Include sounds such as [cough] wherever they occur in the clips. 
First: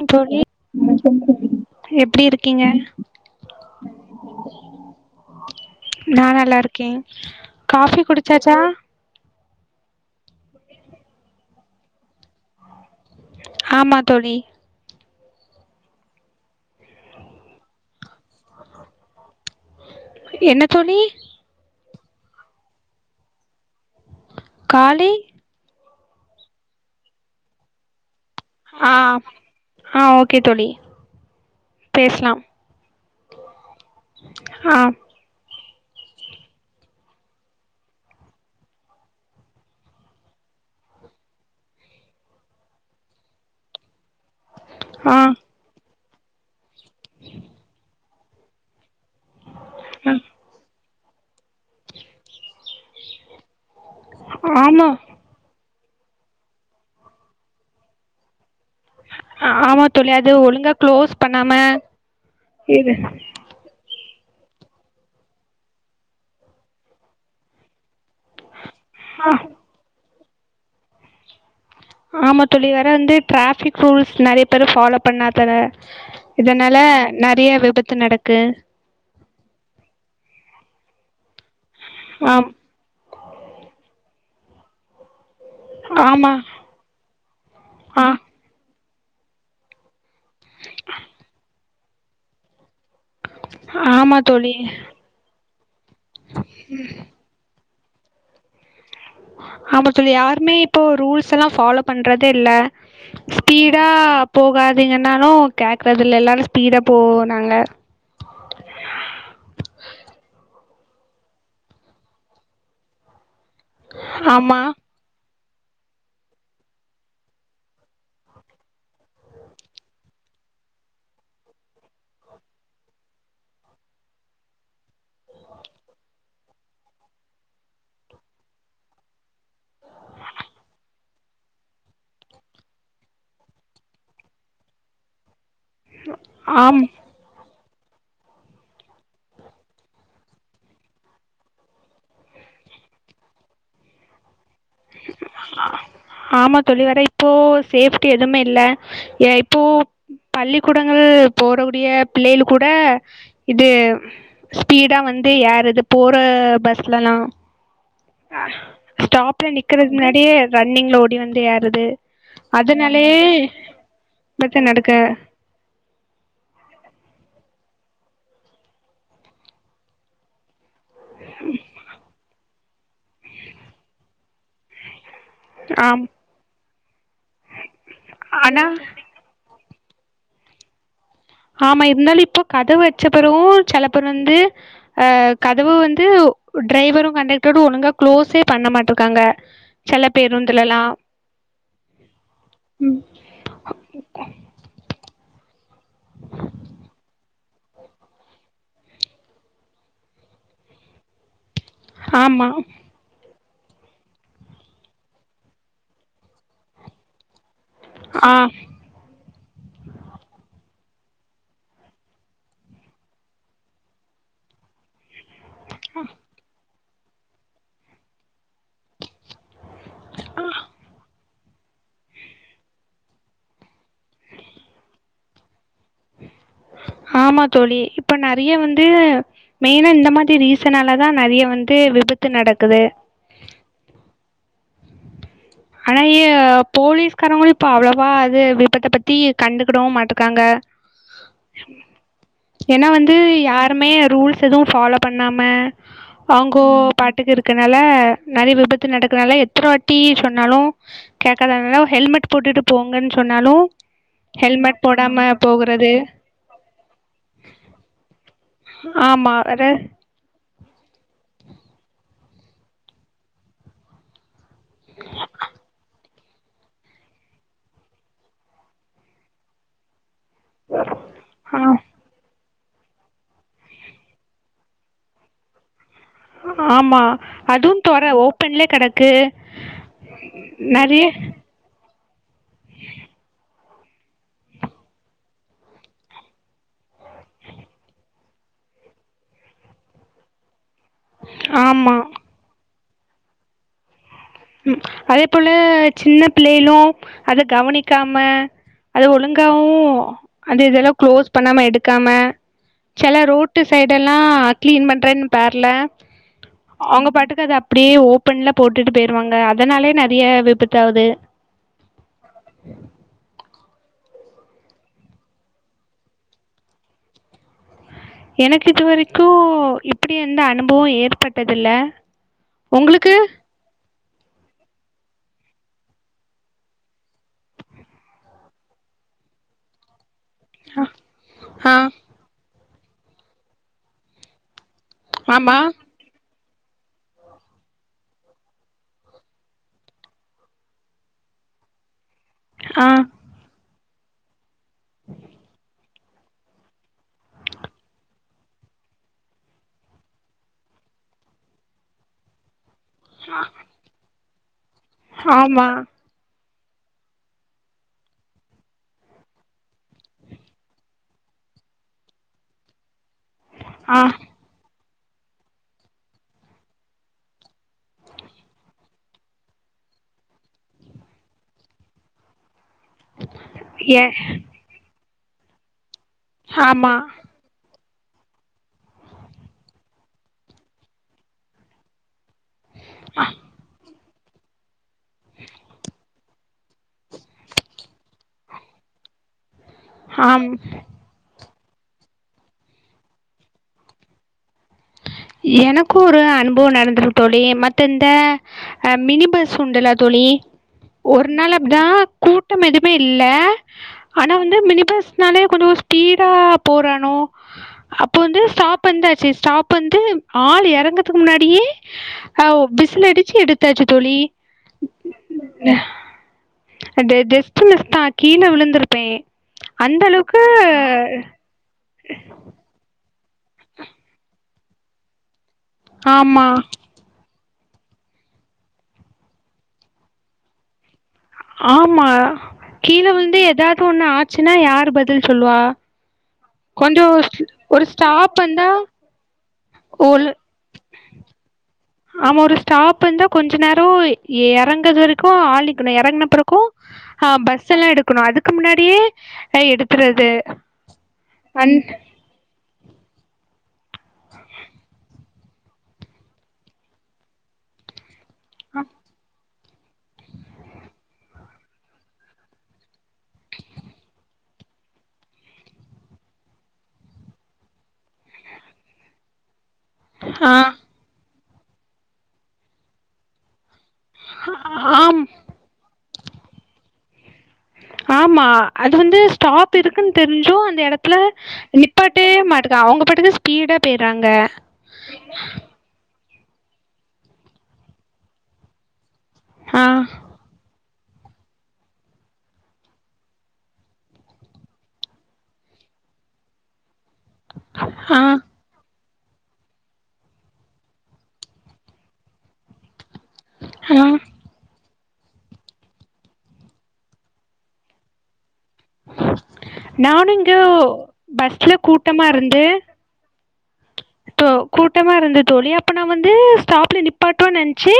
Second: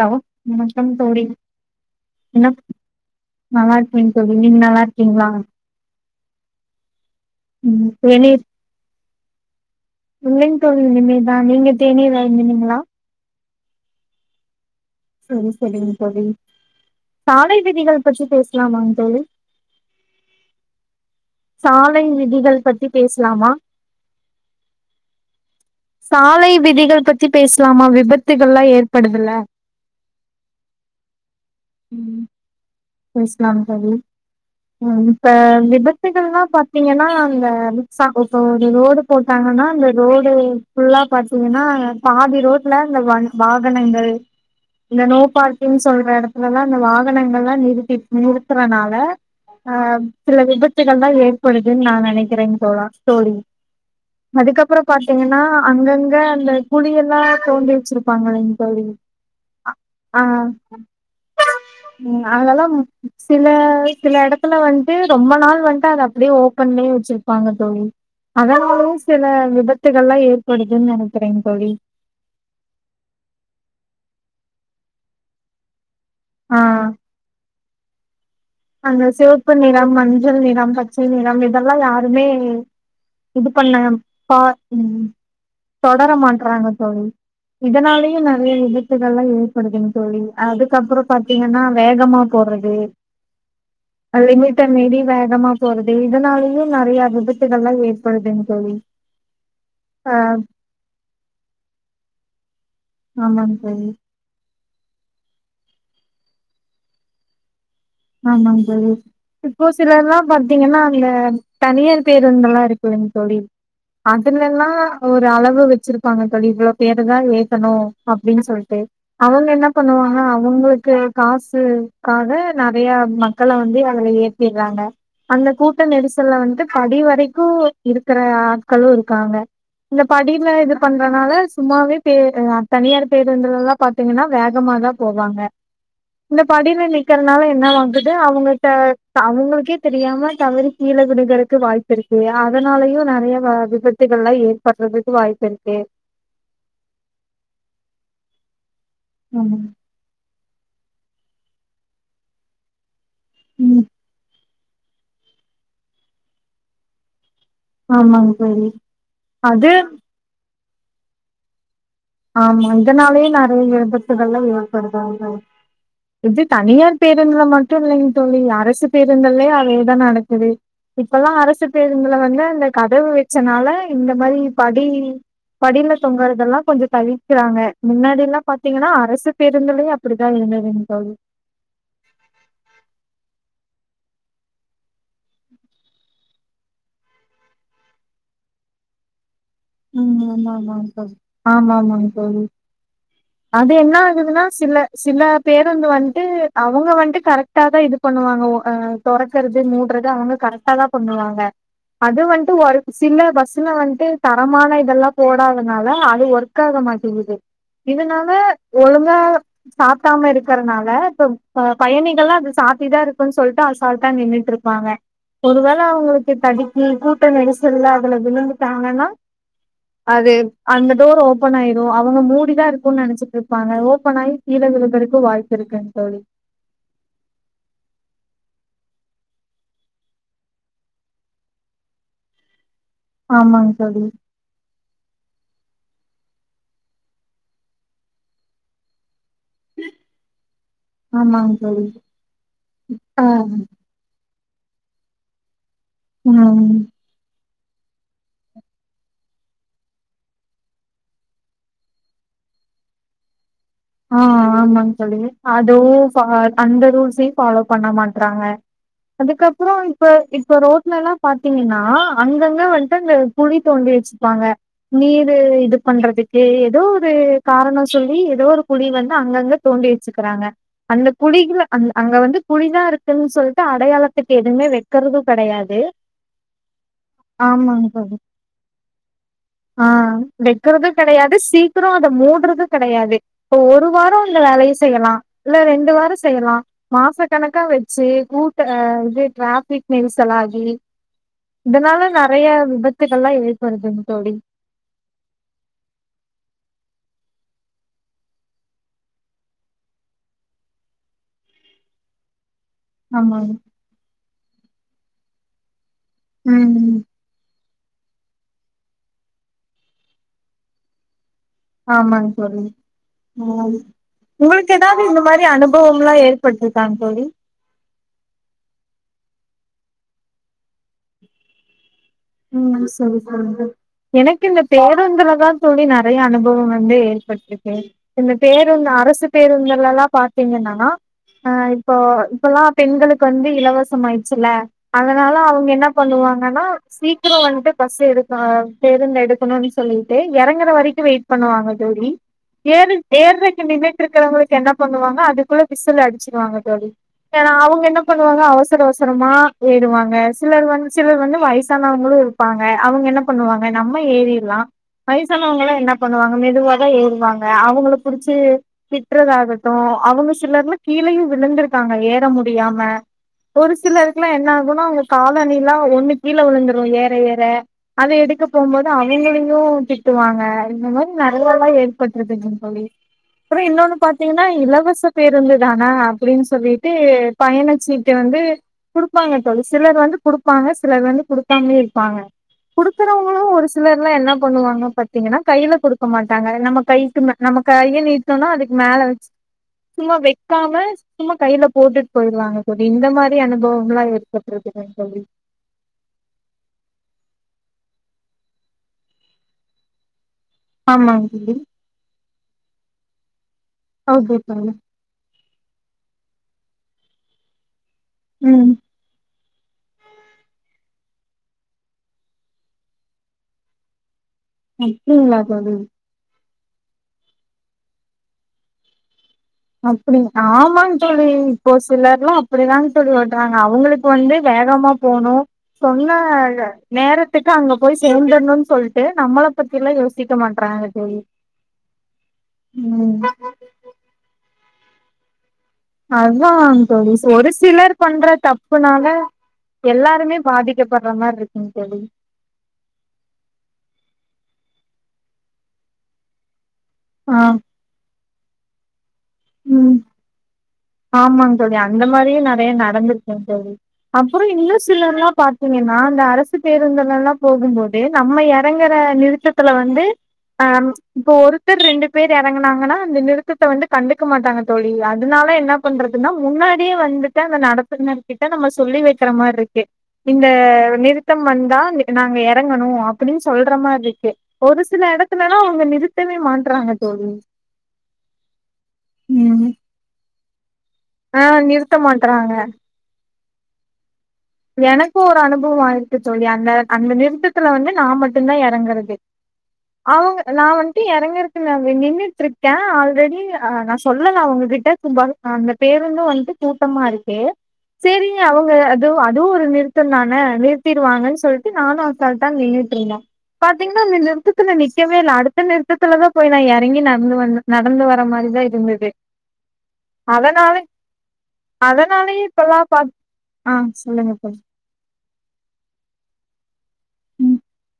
Hello தோழி வணக்கம் தோழி எப்டி என்ன இருக்கிங்க நல்லா இருக்கேங் தோழி நீங்க நல்லா இருக்கீங்களா நா நல்லா இருக்கேன் ம் காஃபி தேநீர் குடிச்சாச்சா இல்லைங் தோழி இனிமேதா நீங்க தேநீர் அருந்துனிங்ளா ஆமா தோழி செரி செரிங்க தோழி சாலை விதிகள் பற்றி பேசலாமாங் தோழி என்ன தோழி சாலை விதிகள் பத்தி பேசலாமா காலி சாலை விதிகள் பத்தி பேசலாமா விபத் ஆ ஆ ஓகே தோழி ம் பேசலாம் பேசலாம் தோழி ஆ இப்ப விபத்துகள்லா பாத்தீங்கன்னா அந்த மிக்ஸா இப்போ ஒரு ரோடு போட்டாங்கன்னா அந்த ரோடு ஃபுல்லா பாத்தீங்கன்னா பாதி ரோட்ல இந்த வ வாகனங்கள் இந்த ஆ நோ பார்கிங்ஸ் சொல்ற இடத்துல எல்லா இந்த வாகனங்கல்லா நிறுத் இப் நிறுத்தறனால ஆ அ சில விபத் துகள் தா ஏற்ப் ப்பொழுதுன் நா நெனைக்கிறன் சொல்லா தோழி அதுக்கப்புற ஆமா பாத்தீங்கன்னா அங்கங்க அந்த குழி எல்லா தோண்டி வச்சிருப்பாங் இல்லைங் ஆமா தோழி அது ஒழுங்கா குளோஸ் பண்ணாம ம் அதெல்லா ஏ சில சில இடத்துல வந்து ரொம்ப நாள் வந்து அத அப்படியே ஓப்பன்லயே வச்சிருப்பாங்க தோழி அதா [unintelligible] சில ஆ விபத்துகள்ளா [unintelligible] நெனைக்கிறங் தோழி ஆமா தோழி வேர வந்து டிராஃபிக் ரூல்ஸ் நெறைய பேரு ஃபாலோ பண்ணாதான இதனால நெறைய விபத் த்து நடக்கு அங்க சிவப்பு நிறம் மஞ்சள் நிறம் பச்சை நிறம் இதெல்லா யாருமே ஆம் இது பண்ண பா ம் தொடர ஆமா மாட்டறாங்க தோழி ஆ இதனாலயு நெறைய இது விபத்துகள்லா ஏற்படுதுங்க தோழி அதுக்கப்புறோ பாத்தீங்கன்னா வேகமா போறது ஆமா ஆ தோழி லிமிட்ட மீறி வேகமா போறது இதனாலயு நெறைய விபத்துகள்லா ஏற் படுதுங் தோழி ஆமா தோழி ஆ யாருமே இப்போ ரூல்ஸ் எல்லா ஃபாலோ பண்றதே இல்ல ஆமாங்க ஸ்பீடா தோழி போகாத் இவிங்கன்னாலு கேக்கறது இல்ல எல்லாரு ஸ்பீடா போவோ நாங்க ஆமாங்க தோழி இப்போ சிலர்லா பாத்தீங்கன்னா அந்த தனியார் பேருந்தெல்லா இருக் இல்லைங்க தோழி ஆமா அதுலலெல்லா ஓர் அளவு வச்சிருப்பாங்க தோழி இவ்வளோ பேருதா ஏத்தணு அப்படின் சொல்ட்டு அவுங்க என்ன பண்ணுவாங்க அவுங்களுக்கு காசுக்காக நெறைய மக்கள வந்து அதுல ஏத்திறாங்க அந்த கூட்ட நெரிசல்ல வந்து படி வரைக்கு இருக்கிற ஆட்களு இருக்காங்க இந்த படியில இது பண்றனால சும்மாவே பே தனியார் பேருந்துல எல்லா பாத்தீங்கனா வேகமாதா போவாங்க இந்த ஆம் படியில நிக் அதனால என்ன வந்தது அவுங்கட்ட அவுங்களுக்கே தெரியாம தவறி கீழ விழுகிறக்கு வாய்ப்பு இருக்கு அதனாலயு நெறைய வ விபத்துகள்லா ஏ ஆமா தோழி வர இப்போ சேஃப்டி எதுவுமே இல்ல ஏ இப்போ ஆமாங் பள்ளிக்கூடங்கள் போடக்கூடிய பிள்ளைகள் கூட இது ம் ஸ்பீடா வந்து யாரு இது போற பஸ்லல்லா ஆமாங் தோழி ல அது நிக்கிறதுக் முன்னாடியே ரன்னிங்ல ஓடி வந்து ஏறது ஆமா இதனாலயே நறைய விபத்துகள்லா விபத்து நடக்கு ஏற்படுதோ இதோ இது தனியார் பேருந்துல மட்டூ இல்லைங் தோழி அரசு பேருந்தல்லே அதேதா நடக்குது இப்பல்லா அரசு பேருந்துல வந் த இந்த கதவு வச்சனால இந்த மாரி படி படில ஆம் தொங்கறதல்லா [unintelligible] க்கிறாங்க முன்னாடிலா ஆனா பாத்தீங்கன்னா அரசு பேர் ந்திலயூ அப்டிதா [unintelligible] தோழி ஆமா இருந்தாலு இப்போ கதவு வச்ச பிறவூ செல பேர் வந்து ஆ கதவு வந்து டிரைவரூ கண்டக்டரூ ஒழுங்கா கு்ளோஸே பண்ண மாட்டிருக்காங்க ம் ஆமா ஆமா ஆமா ஆமா ஆமாங் தோழி அது என்ன ஆகுதுன்னா சில சில பேர் ந்து வந்துட்டு அவங்க வந்துட்டு கரெக்டா தா இது பண்ணுவாங்க தொறக்கறது மூடுறது அவுங்க கரெக்டா தா பண்ணுவாங்க அது ஆமா வந்துட்டு ஒரு சில பஸ் த்ல வன்ட்டு தரமான இதெல்லா போடாதனால அது ஒர்க் ஆக மாட்டேகிது இதனால ஆ ஒழுங்கா சாத்தாம இருக்கறனால இப்ப ப பயணிகள்ல்லா அது சாத்திதா இருக்குன் சொல்ட்டு அசால்டா நின்னுட்ருப்பாங்க ஒரு வேள அவுங்ளுக்கு தடிக் ம் கூட்டோ நெரிசல்ல அலது விழுந்துட்டாங்கனா அது அந்த டோர் ஓபன் ஆயிரூ அவுங்க மூடிதா இருக்கூன்னு நனைச்சிட்ருப்பாங்க ஓப்பன் ஆயி கீழ விழுறதுக்கு வாய்ப் ஆமா தோழி இப்ப நறைய வந் து மெயினா இந்த மாரி ரீசனால தா நறைய வந்து விபத்து நடக்குது ஆமாங் தோழி ஆனா ய போலீஸ்காரங்களூ இப்ப அவ்ளவா அது விபத்த பத்தி கண்டுக்கிடவூ மாட்டுக்காங்க ஆமாங்க தோழி ஏனா வந்து ஆ யாருமே ரூல் எதுவூ ஃபாலோ பண்ணாம அவுங்கோ ம் பாட்டுக்கு இருக் கனால நறைய விபத்து நடக்கனால எத்தன வாட்டி சொன்னாலூ கேக்காதவங்லா ஹெல்மெட் போட்டுட்டு போங்கன்னு சொன்னாலூ ஆ ஆமாங் தோழி அதூ சா அந்த ரூல்ஸையூ ஃபாலோ பண்ண மாட்றாங்க ஆமா வேற அதுக்கப்றோ இப்ப இப்ப ரோட்லல்லாம் பாத்தீங்கன்னா அங்கங்க வந்துட்டு அங்க குழி தோண்டி வச்சுப்பாங்க நீரு இது பண்றதுக்கு ஏதோ ஒரு காரணம் சொல்லி ஏதோ ஒரு குழி வந்து அங்கங்க தோண்டி வச்சுக்குறாங்க அந்த ஆ குழிகள அ அங்க வந்து குழிதான் இருக்குன்னு சொல்லிட்டு அடையாளத்துக்கு எதுமே வைக்கறதும் கெடையாது ஆமா அதுவும் ஆமாங் தொர தோழி ஓப்பன்லேயே கெடக்கு நெறைய ம் அத மூட்றது கெடையாது இப்ப ஒரு வாரம் இந்த வேலைய செய்யலாம் இல்ல ரெண்டு வாரம் செய்யலாம் மாச கணக்கா வச்சு கூட்ட இது ட்ராஃபிக் நெரிசலாகி இதனால ஆமா நெறைய விபத் த்துக்கள்ளாம் ஏற்படுது அதே போல சின்ன பிள்ளைகளும் அத கவனிக்காம அத ஒழுங்காவும் அந்த இதெல்லாம் குளோஸ் பண்ணாம எடுக்காம செல ஆமாங்க ரோட்டு சைடல்லாம் கிளீன் பண்றேன்னு பேர்ல ம் ம் அவுங்க பாட்டுக்கு அத அப்டியே ஓப்பன்ல போட்டுட்டு போயிருவாங்க அதனாலயே நெறைய விபத்து ஆவுது ஆமாங்க தோழி ம் உங்களுக்கு ஏதாவது இந்த மாரி அனுபவம்ல்லாம் ஏற்பட்ருக்காங் தோழி எனக்கு இதுவரைக்கும் இப்பிடி எந்த அனுபவம் ஏற்பட்டது இல்ல ம் சரி‌ சரி. எனக்கு இந்த பேருந்துல தான் தோழி நெறைய அனுபவம் வந்து ஏற்பட்டிருக்கு இந்த பேருந்து அரசு பேருந்துலல்லாம் பாத் திங்கனா ஆஹ் ஆ இப்போ இப்பல்லாம் பெண்களுக்கு வந்து இலவசம் ஆயிடுச்சுல அதனால ஆமா அவுங்க என்ன பண்ணுவாங்க னனா சீக்கிரம் வந்துட்டு பஸ் எடுக்க பேருந்து எடுக்கணும்னு சொல்லிட்டு இறங்கற வரைக்கும் வெயிட் பண்ணுவாங்க தோழி ஆ ஏற் ஏறதுக்கு நின்னுட் இருக்கறவங்களுக் என்ன பண்ணுவாங்க அதுக்குள்ள விசல் அடி வச்சுருவாங்க தோழி ஏன்னா அவுங்க என்ன பண்ணுவாங்க அவசர அவசரமா ஏறுவாங்க சிலர் வந்து சிலர் வந்து வயசு வயசானவங்களும் இருப்பாங் க அவுங்க என்ன பண்ணுவாங்க நம்ம ஏரிர் லா ஆமா வயசானவங்களாம் என்ன பண்ணுவாங்க மெ மெதுவாதான் ஏறுவாங்க அவுங்கள புடிச்சு திட்றதாகட்டும் அவுங்க சிலர்லா கீழயும் விழுந்திருக்காங்க ஏற முடியாம ஒரு ஆ சிலருக்குல்லா என்ன ஆகணுனா அவுங்க காலணிலாம் ஒன்னு கீழ விழுந்துரு ஏற ஏற அத எடுக்க போம்போது அவூங்களையு திட்டுவாங்க. இந்த மாதிரி நெறயால்லா ஏற்பட்டுருதுங். அப்பறோ இன்னொன்னு ஏ பாத்தீங்கன்னா! இலவச பேருந்துதானா அப்படின்னு சொல்லிட்டு ஆமா பயணச்சீ ட்டு வந்து குடுப்பாங்க சிலர் வந்து குடுப்பாங்க சிலர் வந்து குடுக்காமயே இருப்பாங்க குடுக்குறவங்களு ஒரு சிலர் என்ன பண்ணுவாங்க பாத்தீங்கன்னா கையில குடுக்க மாட்டாங்க அது நம்ம கைக்கு நம்ம கையை நீட்டூனா அதுக்கு மேல வெச்சு சும்மா ஆம் வெக்காம சும்மா கையில போட்டுட்டு போயிருவாங்க தோழி இந்த மாரி அனுபவமல்லா ஏற்பட்டிருக்கு தோழி எனக்கு ஒரு அனுபவோ நடந்துருக்கு தோழி மத்த இந்த மினி பஸ் உண்டல்ல தோழி ஆமாங் ஒரு தோழி நாள் அப்டிதா கூட்டம் எதுவுமே இல்ல ஆனா ஓகே வந்து தோழி மினி பஸ்னாலே கொஞ்சோ ஸ்பீடா போறணு அப் ப வந்து ம் ஸ்டாப் வந்தாச்சு ஸ்டாப் அப்ப வந்து ஆள் இறங்கதுக்கு முன்னாடியே அஹ் விசில் அடிச்சு எடுத்தாச்சு தோழி அப்படிங்ளா தோழி அண்டு ஜஸ்ட் மிஸ் தா கீழ விழுந்திருப்பே அப்டியா ஆமாந் தோழி இப்போ சிலர்ல்லா அப்டிதாங் தோழி ஓட்றாங்க அவுங்களுக்கு வந்து வேகமா போணு சொன்ன ஆமா நேரத் த்துக்கு அங்க போய் சேந்தர்ணுனு சொல்டு நம்மள பத்தியெல்லா யோசிக்க மாட்றாங்க தோழி ஆமா கீழ ம் விழுந்து எதாவது ஒண்ணு ஆச்சுன்னா யார் பதில் சொல்வா அதா தோழி சோ ஒரு சிலர் பண்ற தப்புனால ஒலு எல்லாருமே பாதிக்கப்பட்ற மாரி இருக்குங் தோழி ஆமா ஒரு ஸ்டாப் இந்தா கொஞ்சோ நேரோ இறங்கறதுக்கு ஆள் நிக்கனு இறங்கினப்பிறகு ஆஹ் ஆ பஸ் எல்லா எடுக்கணு அதுக் க்கு முன்னாடியே அ ம் எடுக்கறது ஆமாங் தோழி அந்த மாரியே ந அப்படியே நடந்து போகும்போது அப்றோ இன்னு சிலரெல்லா பாத்தீங்கனா அந்த அரசு பேருந்துலெலா போகும் போது நம்ம இறங்ற நிறுத்தத் நிறுத்தத்துல வந்து அஹ இப்ப ஒருத்தர் ரெண்டு பேர் இறங்கனாங்கனா அந்த நிறுத்தத்த வந்து கண்டுக்க மாட்டாங்க தோழி அதனால என்னப் என்ன பண்றதுன்னா முன்னாடியே வந்துட்டு அந்த நடத்துனர் கிட்ட நம்ம சொல்லி வைக்ற மாரி இந்த ஆ நிறுத்த நிறுத்தம் வந்தா நாங்க இறங்கணும் அப்டின்னு சொல் சொல்ற மாரி இருக்கு ஒரு சில ஆம் இடத்துலெலா அவங்க நிறுத்த இத்தனையும் மாட்றாங்க தோழி ஆமா அது வந்து ம் ஸ்டாப் இருக்குனு தெரிஞ்சு இப்போ அந்த இடத்துல ஆ நிறுத்த நிப்பாட்டே மாட்றாங்க மாட்டக அவங்க பாட்டுகு பீட போயிறாங்க எனக்கும் ஒரு அனுபவம் ஆயிருக்கு தோழி அந்த அந்த நிறுத்தத்துல வந்து நா மட்டும்தான் எறங்கறது ஆ அவுங்க நா வந் தி இறங்கறதுக்கு நா நின்னுட்டு இருக்கேன் ஆல்ரெடி ஆ நா சொல்லலா அவுங்க கிட்ட இருக்கும்போது நா அந்த பேருந்தும் வந்து கூட்டமா இருக் ஓகே ஆ சேரி அவுங்கல துவா அதுவும் ஒரு நிறுத்தம் தான நிறுத்திடுவாங்கன்னு சொல்லிட்டு நானும் அசால்டா நின்னுட்டு இருந்தேன் ஆ பாத்தீங்கன்னா அந்த நிறுத்ததுல நிக் நிக்கவே இல்ல அடுத்த நிறுத்தத்துல தான் போய் நா எறங்கி நடந்து வந்த நடந்து வர மாரிதான் இருக் நானும் இங்க பஸ்ல கூட்டமா அதனாலயே இருந்து இப்பல்லா பாத் ஆ சொல்லுங்க இப்போ தோழி கூட்டமா இருந்தது தோழி அப்பன்னா வந்து ஸ்டா ட்ல நிப்பாட்வா ம் நனச்சு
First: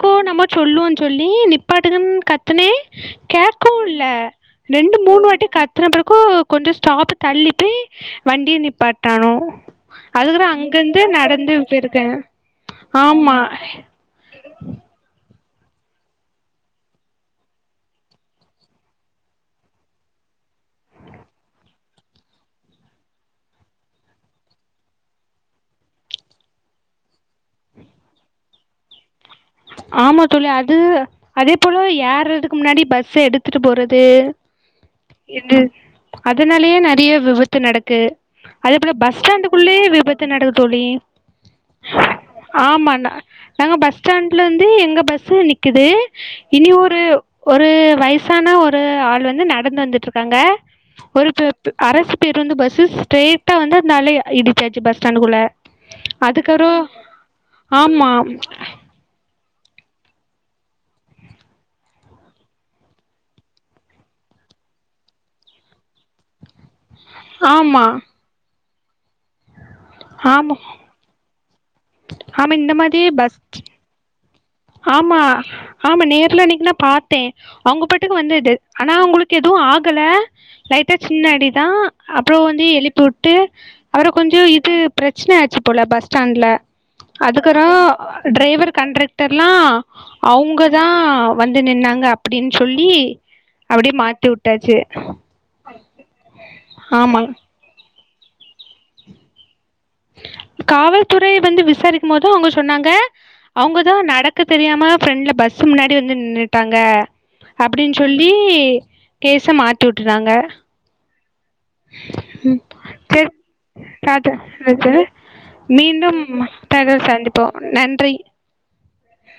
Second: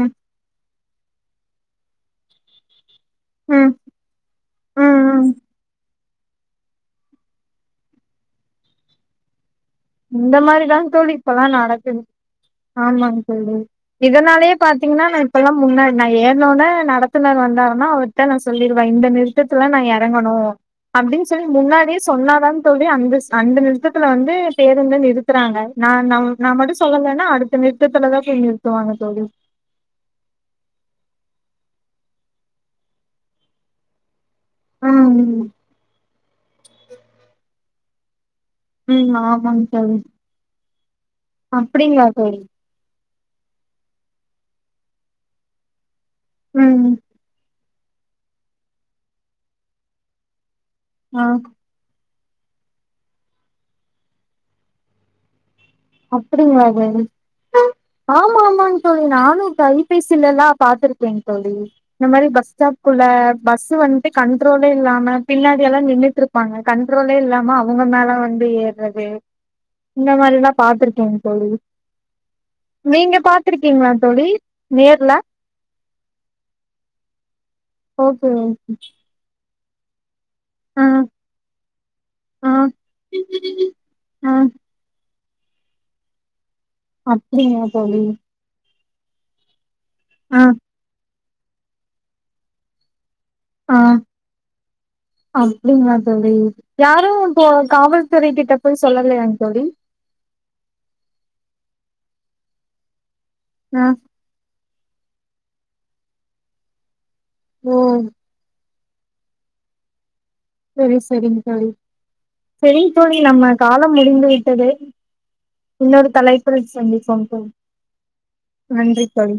ம் நம்ம சொல்லுவ சொல்லி நிப்பாட்டனும் கத்தின ம் கேக்கவும் இல்ல ரெண்டு ம் ம் மூணு வாட்டி கத்துன பிற கோ கொஞ்ச ஸ்டாப் தள்ளி போய் வண்டி நிப்பாட்டராங்க இந்த மாரிதான் தோழி இப்பல்லாம் நடக்குது போயிருக்கே ஆமாம் ஆமா தோழி இதனாலயே பாத்தீங்கன்னா நா இப்பல்லா முன்னாடி நா ஏற்னோன நடத்துனர் வந்தாருன்னா அவர்ட்ட நா சொல்லிருவே இந்த நிறுத்தத்துலா நா எறங்கணு அப்டின்னு சொல்லி முன்னாடியே சொன்னாதான்னு சொல்லி அந்த ஸ் அந்த நிறுத்தத்துல வந்து பேருந்த நிறுத்துறாங்க, நா நம் நா எது மட்டு சொல்லலைன்னா அடுத்த நிறுத்தத்துலதா போய் நிறுத்துவாங்க தோழி, ஆமா தோழி அது அதே போல ஏற்றதுக்கு முன்னாடி பஸ்ஸ எடுத்துட்டு போறது ம் இது அதனாலயே நறைய விபத்து நடக் க்கு அதே போல ம் பஸ் ஸ்டாண்டுக்குள்ளே விபத்து நடக் தோழி அப்படிங்களா தோழி நாங்க பஸ் ஸ்டாண் ல வந்து எங்க பஸ்ஸு நிக்கிது இனி ம் ஒரு ஒரு வயசான ஒரு ஆள் வந்து நடந்து வந்துட்ருக்காங்க ஆ ஒரு [unintelligible] அரசு பேருந்து பஸு ஸ்ட்ரைட்டா வந்து அந்த ஆளய இடிச்சாச்சு பஸ் ஸ்டாண்டுக்குள்ள அப்படிங்களா தோழி ஆமாம் ஆமாமாங் தோழி நானும் தொலைபேசி எல்லா பாத்துருக்கேன் தோழி இந்த மாரி பஸ் ஸ்டாப் குள்ள பஸ் வந்துட்டு கண்ட்ரோலே இல்லாம பின்னாடி எல்லா நின்னுட்டு இருப்பாங்க கண் திருவவே இல்லாம அவங்க ஆமாம் மேல வந்து ஏ என்னாது இந்த மாரி ஆமாம் தா எனங்தோழி ஆமாம் இந்த மாதிரி நீங்க பஸ் பாத்திருக்கீங்களா தோழி நேர்ல ஆமா ஆமா நேர்ல அன்னைக்கு நா பாத்தே அவுங்க பட்டுக்கு ஓகே வந்தது ஆனா உங்களுக்கு எதுவும் ஆக கல ஆ லைட்டா சின்ன அடிதா அப்புறோ ஆ வந்து எழுப்பி வுட்டு அப்புறோ ஆ கொஞ்சோ இது பிரச்சன பிரச்சினைய ஆய்ச்சு போல பஸ் ஸ்டாண்ட்ல அதுக்கறோ அப்டிங்களா தோழி அ டிரைவர் கன்று தெரலாம் ஆ அவுங்கதா வந்து நின்னாங்க அப்படின்னு சொல்லி அப்டியே மாத்திவுட்டாச்சு நீங்களா அது சரி யாரும் போ காவல் கிட்ட போய் சொல்லலயாங் தோழி காவல்துறைய வந்து விசாரிக்கும் போத அவுங்க சொன்னாங்க ஆ அவுங்கதா நடக்க தெரியாம ஃப்ரெண்ட்ல பஸ் முன்னாடி வந்து நின்னுட்டாங்க ஓ அப்டின் சொல்லி கேச மாத்தி விட்டுறாங்க சரி சரிங்க தோழி ம் சரிங் தோழி நம்ம காலம் முடிந்து சரி விட்டது இன்னொரு மீண்டும் தலைப்பில் தகவல் சந்திப்போம் தோழி நன்றி நன்றி தோழி